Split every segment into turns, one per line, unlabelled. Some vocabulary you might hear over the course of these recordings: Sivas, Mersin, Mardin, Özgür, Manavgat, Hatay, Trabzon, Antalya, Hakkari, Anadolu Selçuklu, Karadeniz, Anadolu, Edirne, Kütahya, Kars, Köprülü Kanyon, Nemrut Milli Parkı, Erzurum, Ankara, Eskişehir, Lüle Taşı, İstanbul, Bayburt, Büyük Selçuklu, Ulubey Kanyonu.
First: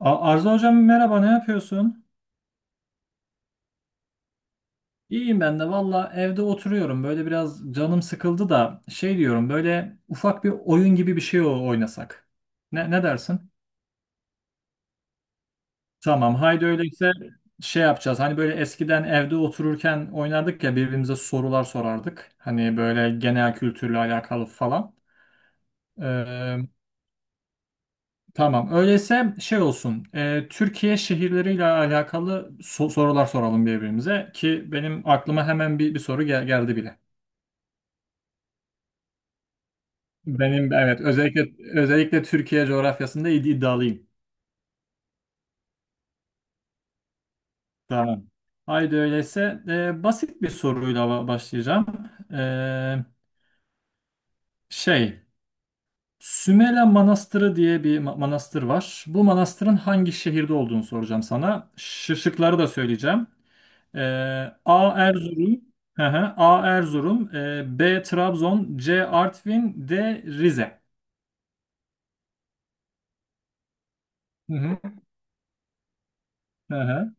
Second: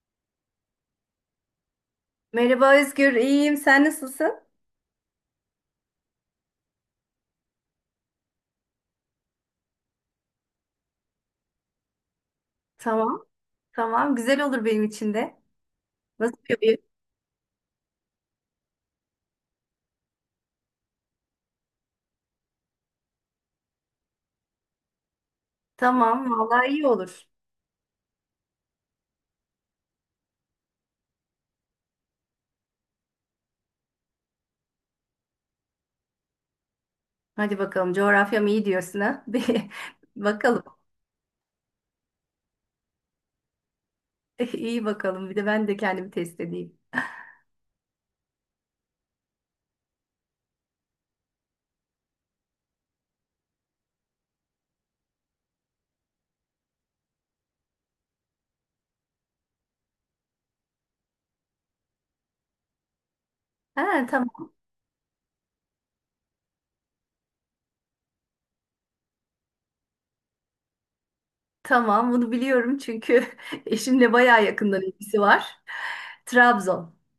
Arzu hocam, merhaba, ne yapıyorsun?
Merhaba Özgür, iyiyim. Sen nasılsın?
İyiyim, ben de valla evde oturuyorum, böyle biraz canım sıkıldı da şey diyorum, böyle ufak bir oyun gibi bir şey oynasak. Ne
Tamam,
dersin?
tamam. Güzel olur benim için de.
Tamam,
Nasıl
haydi
yapayım?
öyleyse şey yapacağız, hani böyle eskiden evde otururken oynardık ya, birbirimize sorular sorardık. Hani böyle genel kültürle alakalı falan.
Tamam, vallahi
Ee,
iyi olur.
tamam öyleyse şey olsun. Türkiye şehirleriyle alakalı sorular soralım birbirimize ki benim aklıma hemen bir soru geldi bile.
Hadi bakalım, coğrafyam iyi diyorsun ha? Bir bakalım.
Benim, evet, özellikle Türkiye coğrafyasında iddialıyım.
İyi bakalım. Bir de ben de kendimi test edeyim.
Tamam. Haydi öyleyse basit bir soruyla başlayacağım. E, şey, Sümele Manastırı diye bir manastır var. Bu manastırın hangi şehirde olduğunu soracağım sana. Şıkları da söyleyeceğim. E,
Ha, tamam,
A Erzurum, hı hı, A Erzurum, B Trabzon, C Artvin, D Rize.
tamam. Bunu biliyorum çünkü eşimle bayağı
Hı hı.
yakından ilgisi var.
Hı
Trabzon.
hı.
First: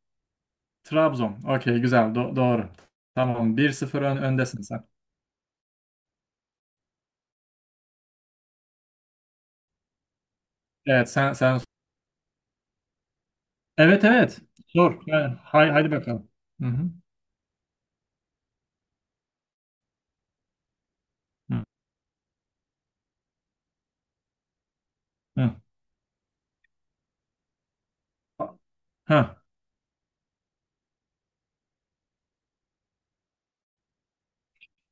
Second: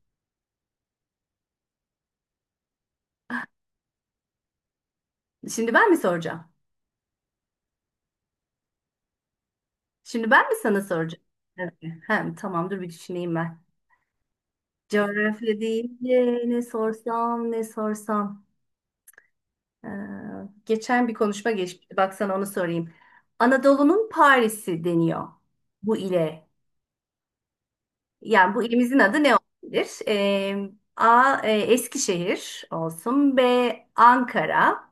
Trabzon. Okey, güzel. Doğru. Tamam. 1-0 öndesin sen.
Şimdi ben mi soracağım? Şimdi ben mi sana
Evet,
soracağım?
sen.
Evet. Hem tamam, dur bir düşüneyim ben.
Evet, evet. Sor. Ha,
Coğrafya
haydi bakalım.
deyince ne
Hı hı.
sorsam ne sorsam. Ee, geçen bir konuşma
Hı
geçmişti. Baksana onu sorayım. Anadolu'nun Paris'i deniyor
hı.
bu ile. Yani bu ilimizin adı ne
Ha.
olabilir? A. Eskişehir olsun. B. Ankara.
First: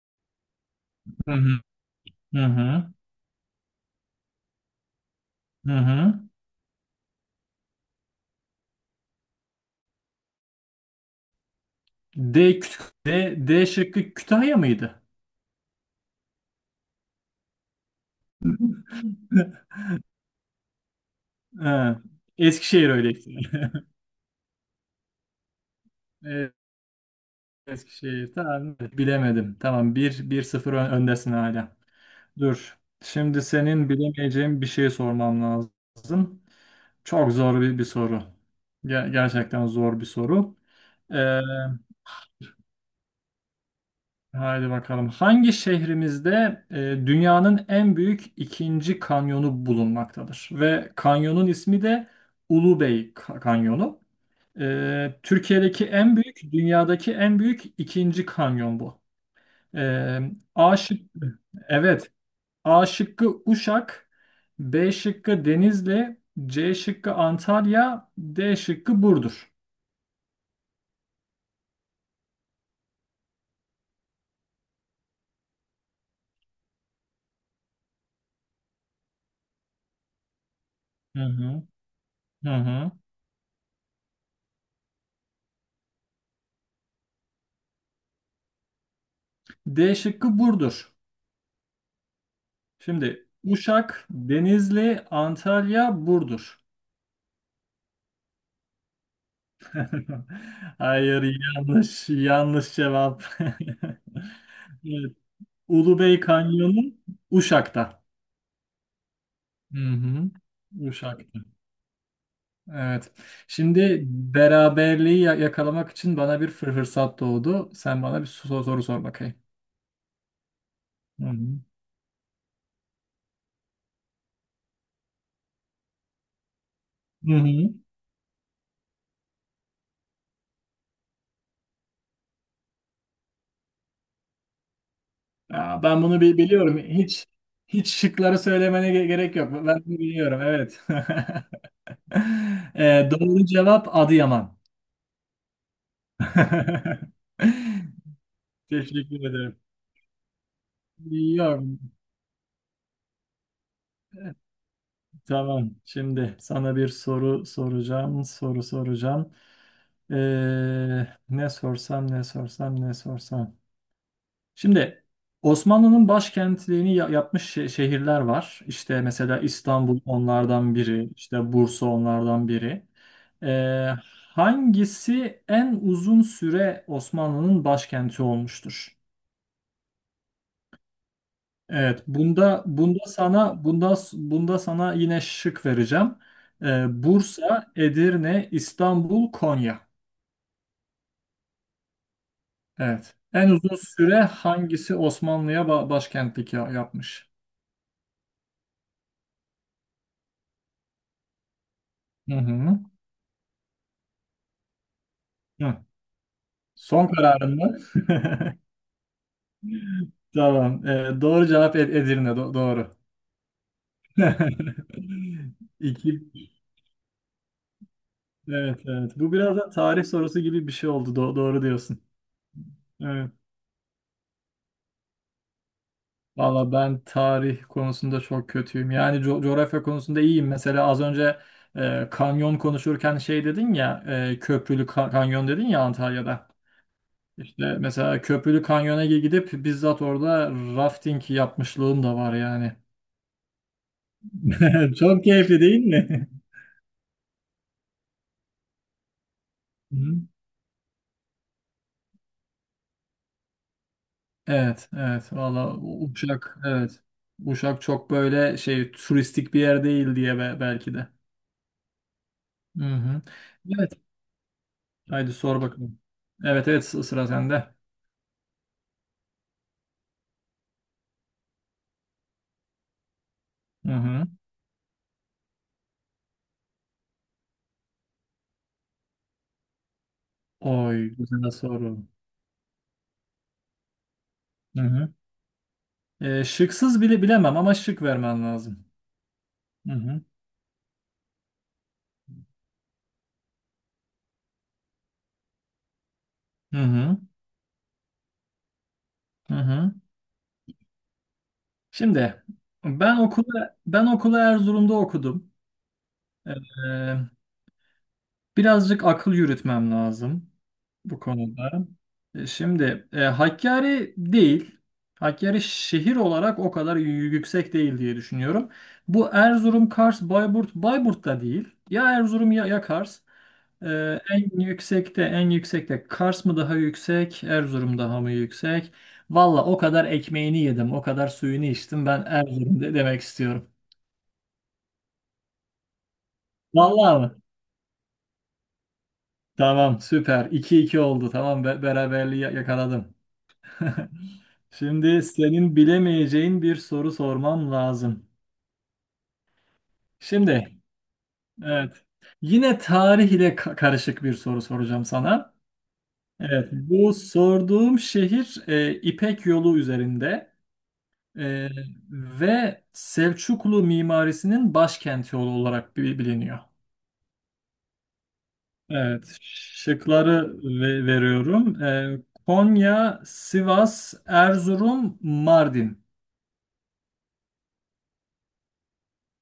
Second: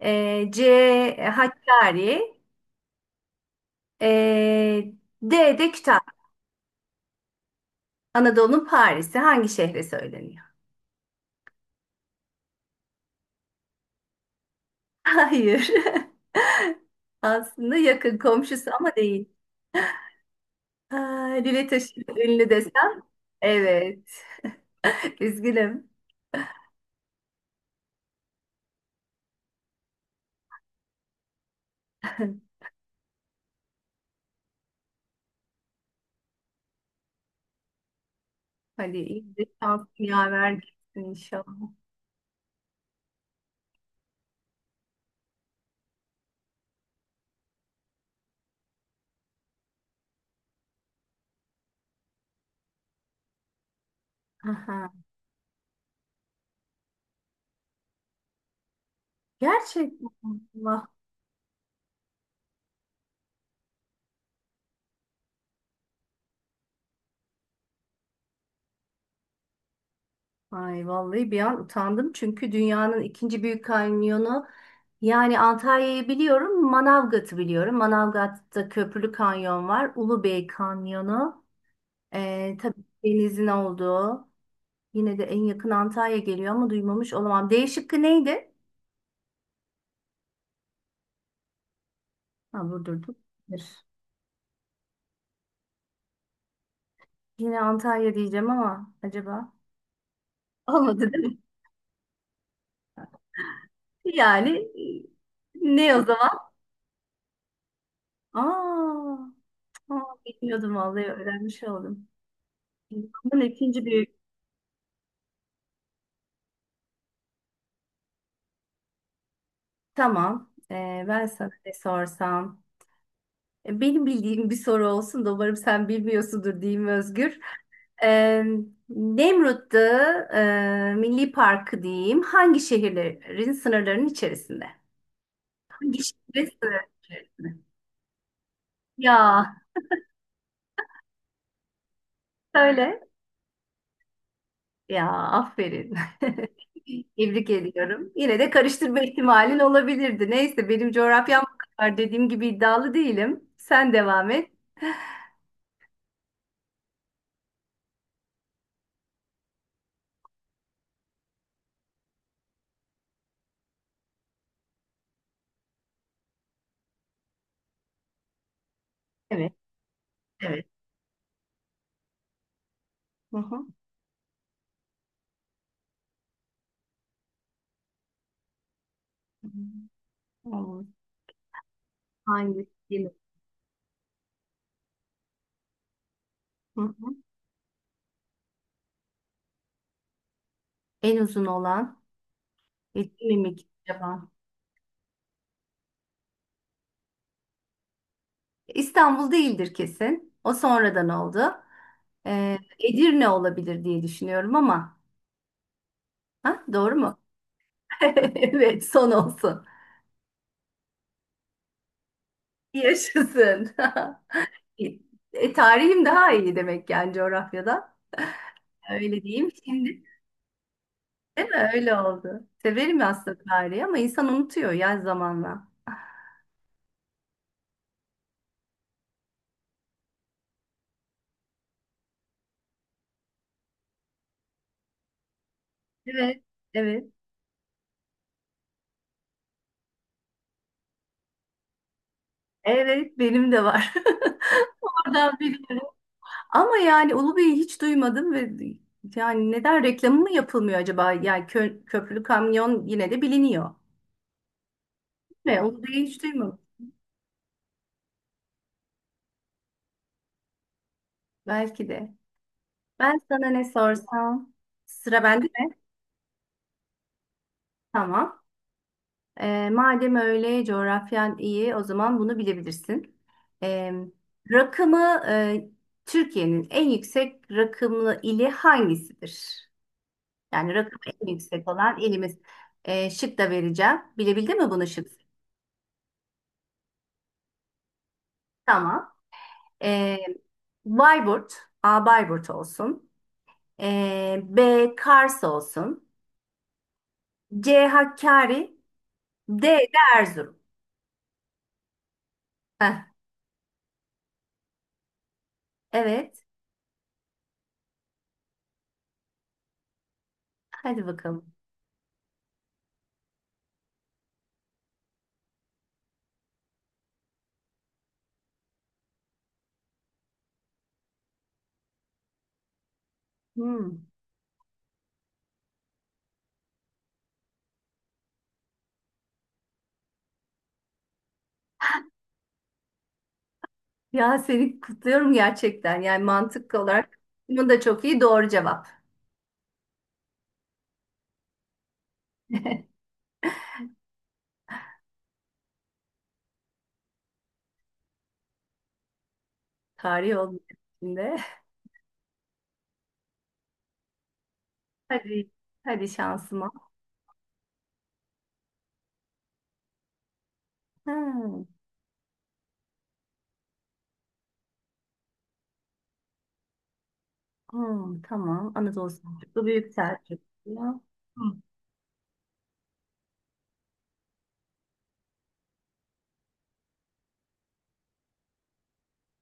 C.
Hı hı.
Hakkari.
Hı hı.
Ee, D. de
Hı
Kütahya.
hı.
Anadolu'nun Paris'i hangi şehre söyleniyor?
D, D şıkkı Kütahya mıydı?
Hayır. Aslında yakın komşusu ama değil. Aa, Lüle
Ha.
Taşı'nın ünlü
Eskişehir
desem.
öyleyse.
Evet. Üzgünüm.
Evet, Eskişehir. Tamam. Bilemedim. Tamam. Bir sıfır öndesin hala. Dur. Şimdi senin bilemeyeceğin bir şey sormam lazım. Çok zor bir soru.
Hadi iyi de
Gerçekten zor
şansın
bir
yaver
soru.
gitsin
Ee,
inşallah.
haydi bakalım. Hangi şehrimizde e, dünyanın en büyük ikinci kanyonu bulunmaktadır? Ve kanyonun ismi de Ulubey Kanyonu.
Aha.
Türkiye'deki en büyük, dünyadaki en büyük ikinci kanyon bu.
Gerçekten
Ee, A
Allah.
şıkkı, evet. A şıkkı Uşak, B şıkkı Denizli, C şıkkı Antalya, D şıkkı Burdur.
Ay vallahi bir an utandım çünkü dünyanın ikinci büyük kanyonu yani Antalya'yı biliyorum, Manavgat'ı biliyorum. Manavgat'ta Köprülü Kanyon var, Ulubey
Hı
Kanyonu.
hı, hı
Tabii
hı.
denizin olduğu. Yine de en yakın Antalya geliyor ama duymamış olamam. D şıkkı neydi?
D şıkkı Burdur.
Ha Burdur'du.
Şimdi Uşak, Denizli, Antalya, Burdur.
Yine Antalya diyeceğim ama acaba olmadı
Hayır,
değil mi?
yanlış, yanlış cevap.
Yani
Evet,
ne o
Ulubey
zaman?
Kanyonu Uşak'ta.
Aa,
Hı
aa,
hı.
bilmiyordum vallahi
Uşak'ta.
öğrenmiş oldum.
Evet.
Bunun ikinci
Şimdi
büyük.
beraberliği yakalamak için bana bir fırsat doğdu. Sen bana bir soru sor bakayım.
Tamam. Ben
Hı
sana
hı.
ne sorsam? Benim bildiğim bir soru olsun da umarım sen bilmiyorsundur diyeyim
Hı
Özgür.
hı.
Ee, Nemrut'ta Milli Parkı diyeyim. Hangi şehirlerin sınırlarının içerisinde?
Ya ben
Hangi
bunu
şehirlerin
biliyorum.
sınırlarının
Hiç
içerisinde?
hiç şıkları söylemene gerek yok.
Ya
Ben bunu biliyorum. Evet.
söyle.
Doğru cevap Adıyaman.
Ya aferin. Tebrik ediyorum. Yine de karıştırma
Teşekkür ederim.
ihtimalin olabilirdi. Neyse benim coğrafyam bu
Yok.
kadar dediğim gibi iddialı değilim. Sen devam et.
Tamam. Şimdi sana bir soru soracağım. Soru soracağım. Ee, ne sorsam, ne sorsam, ne sorsam. Şimdi Osmanlı'nın başkentliğini yapmış şehirler var. İşte mesela
Evet,
İstanbul
evet.
onlardan biri, işte Bursa onlardan biri.
Hı hı.
Ee, hangisi en uzun süre Osmanlı'nın başkenti olmuştur?
Tamam.
Evet, bunda bunda
Hangisi?
sana bunda bunda sana yine şık vereceğim.
Hı hı.
Bursa, Edirne, İstanbul, Konya.
En uzun olan
Evet.
Edirne
En
mi
uzun süre
acaba?
hangisi Osmanlı'ya başkentlik yapmış?
İstanbul değildir kesin. O sonradan oldu.
Hı
Ee,
hı.
Edirne olabilir diye düşünüyorum ama.
Hı.
Ha, doğru
Son
mu?
kararın mı?
Evet, son olsun.
Tamam. Doğru cevap Edirne. Doğru.
Yaşasın. Tarihim
İki.
daha iyi demek yani coğrafyada.
Evet, evet.
Öyle
Bu
diyeyim
biraz da
şimdi
tarih sorusu gibi bir şey oldu.
değil
Doğru
mi? Öyle
diyorsun.
oldu. Severim
Evet.
aslında tarihi ama insan unutuyor ya zamanla.
Valla ben tarih konusunda çok kötüyüm. Yani coğrafya konusunda iyiyim. Mesela az önce kanyon konuşurken şey dedin ya, köprülü kanyon dedin ya,
Evet,
Antalya'da.
evet.
İşte mesela Köprülü Kanyon'a gidip bizzat orada rafting yapmışlığım da var yani.
Evet, benim de var.
Çok
Oradan
keyifli değil
biliyorum.
mi?
Ama yani Ulubey'i hiç duymadım ve yani neden
Hı.
reklamı mı yapılmıyor acaba? Yani köprülü kamyon yine de biliniyor.
Evet, evet.
Ve
Valla
Ulubey'i hiç
Uşak,
duymadım.
evet. Uşak çok böyle şey turistik bir yer değil diye belki de.
Belki de.
Hı
Ben
hı.
sana ne
Evet.
sorsam? Sıra
Haydi
bende
sor
mi?
bakalım. Evet, evet, sıra sende.
Tamam. Madem öyle coğrafyan iyi o zaman bunu bilebilirsin. E,
Hı hı.
rakımı Türkiye'nin en yüksek rakımlı ili hangisidir? Yani rakım
Oy,
en
güzel
yüksek olan
soru.
ilimiz. Şık da vereceğim. Bilebildin mi
Hı
bunu şık?
hı. Şıksız bile bilemem ama şık vermen lazım.
Tamam.
Hı
E,
hı.
Bayburt, A Bayburt olsun. B Kars olsun.
Hı hı.
C Hakkari,
Hı
D
hı.
de Erzurum.
Şimdi
Heh,
ben okula Erzurum'da okudum.
evet.
Ee, Birazcık akıl yürütmem lazım
Hadi
bu
bakalım.
konuda. Şimdi Hakkari değil. Hakkari şehir olarak o kadar yüksek değil diye düşünüyorum. Bu Erzurum, Kars, Bayburt, Bayburt da değil. Ya Erzurum, ya Kars. E,
Hmm.
en yüksekte Kars mı daha yüksek, Erzurum daha mı yüksek? Valla o kadar ekmeğini yedim, o kadar suyunu içtim. Ben Erzurum de demek istiyorum.
Ya seni kutluyorum gerçekten. Yani mantık olarak
Vallahi mi?
bunun da çok iyi doğru cevap.
Tamam, süper. 2 iki oldu. Tamam, beraberliği yakaladım. Şimdi senin bilemeyeceğin bir soru sormam lazım.
Tarih olmuyor
Şimdi,
içinde.
evet. Yine tarih ile karışık bir soru soracağım
Hadi,
sana.
hadi
Evet,
şansıma.
bu sorduğum şehir İpek Yolu üzerinde
Hmm,
e, ve Selçuklu mimarisinin başkenti olarak biliniyor.
hmm, tamam. Anadolu
Evet,
Selçuklu Büyük
şıkları
Selçuklu. Hmm.
veriyorum. Konya, Sivas, Erzurum, Mardin.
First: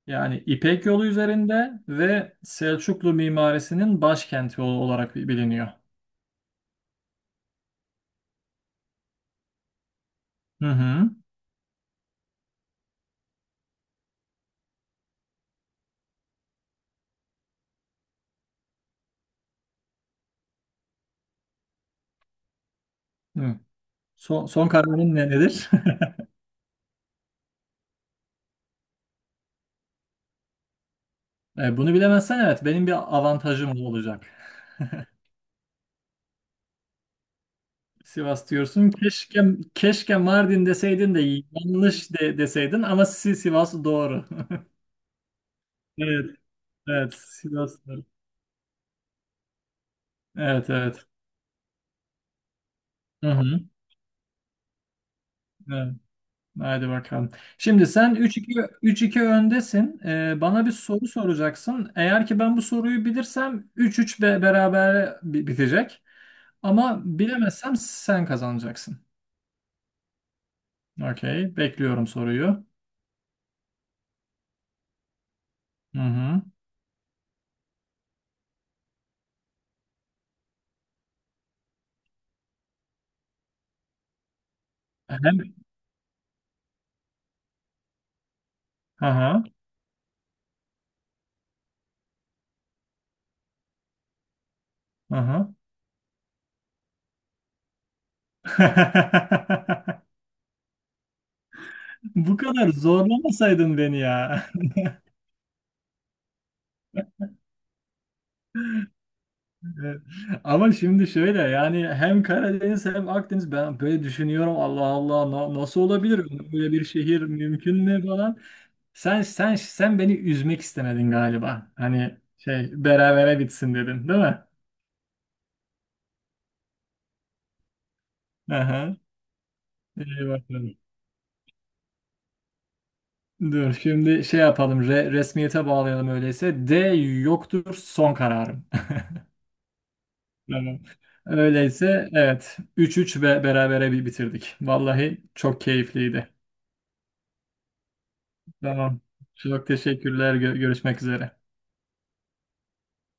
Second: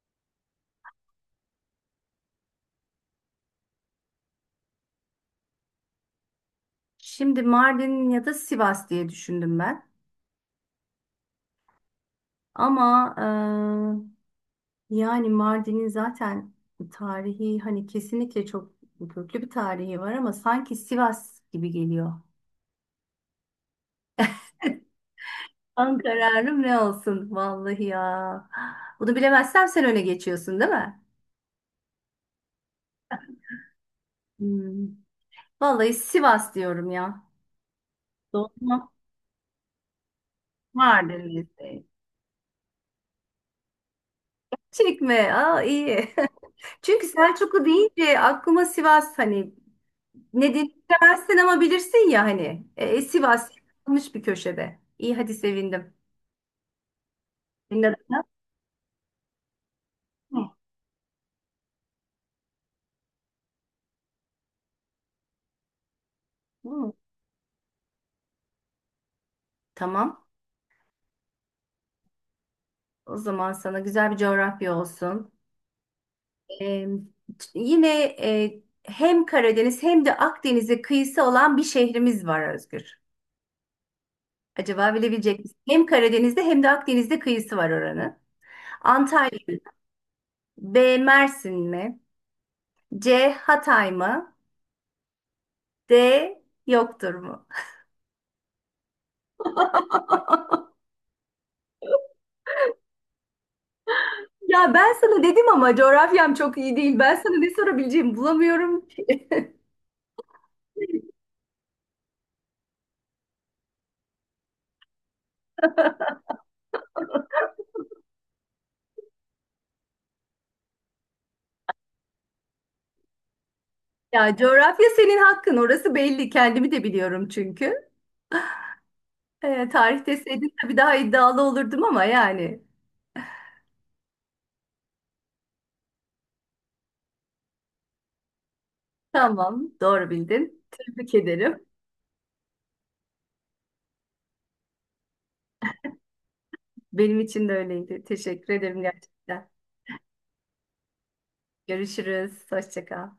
Yani İpek Yolu üzerinde ve Selçuklu mimarisinin başkenti olarak biliniyor.
Şimdi Mardin ya da Sivas diye düşündüm ben.
Hı hı.
Ama yani Mardin'in zaten tarihi hani kesinlikle çok köklü bir tarihi var ama sanki Sivas gibi geliyor.
Hı. Son kararın nedir?
Son kararım ne olsun vallahi ya. Bunu bilemezsem sen öne geçiyorsun değil mi?
Bunu bilemezsen evet benim bir avantajım olacak.
Hmm. Vallahi Sivas diyorum ya.
Sivas
Doğru
diyorsun. Keşke Mardin deseydin
Vardır
de
liste.
yanlış deseydin ama Sivas doğru.
Çekme. Aa iyi.
Evet,
Çünkü
evet,
Selçuklu
Sivas.
deyince aklıma Sivas hani ne
Evet, evet.
demezsin ama bilirsin ya hani.
Hı
Sivas
hı.
kalmış bir köşede. İyi hadi sevindim.
Evet. Haydi bakalım.
Senin
Şimdi
adın
sen
ne?
3-2 öndesin. Bana bir soru soracaksın. Eğer ki ben bu soruyu bilirsem 3-3 beraber bitecek.
Hı.
Ama bilemezsem sen kazanacaksın.
Tamam.
Okey. Bekliyorum soruyu.
O zaman sana güzel bir coğrafya olsun.
Hı hı.
Ee, yine hem Karadeniz hem de Akdeniz'e kıyısı olan bir şehrimiz var Özgür. Acaba bilebilecek
Hem,
misin? Hem Karadeniz'de hem de Akdeniz'de kıyısı var oranın. Antalya
aha,
mı? B. Mersin mi? C. Hatay mı?
aha.
D. Yoktur mu?
Bu kadar zorlamasaydın beni ya.
Ya ben sana dedim ama coğrafyam çok iyi değil. Ben sana ne sorabileceğimi bulamıyorum.
Evet. Ama şimdi şöyle yani hem Karadeniz hem Akdeniz ben böyle düşünüyorum, Allah Allah, nasıl olabilir böyle bir şehir, mümkün mü falan. Sen beni üzmek istemedin galiba. Hani şey berabere bitsin dedin değil
Ya
mi?
coğrafya senin hakkın. Orası belli. Kendimi de biliyorum çünkü.
Aha.
Tarih
İyi
deseydin tabii
bakalım.
daha iddialı olurdum ama yani.
Dur şimdi şey yapalım, resmiyete bağlayalım öyleyse. D yoktur, son kararım.
Tamam, doğru bildin.
Tamam.
Tebrik ederim.
Öyleyse evet 3-3 ve berabere bir bitirdik. Vallahi çok keyifliydi.
Benim için de öyleydi. Teşekkür ederim
Tamam.
gerçekten.
Çok teşekkürler. Görüşmek üzere.
Görüşürüz. Hoşça kal.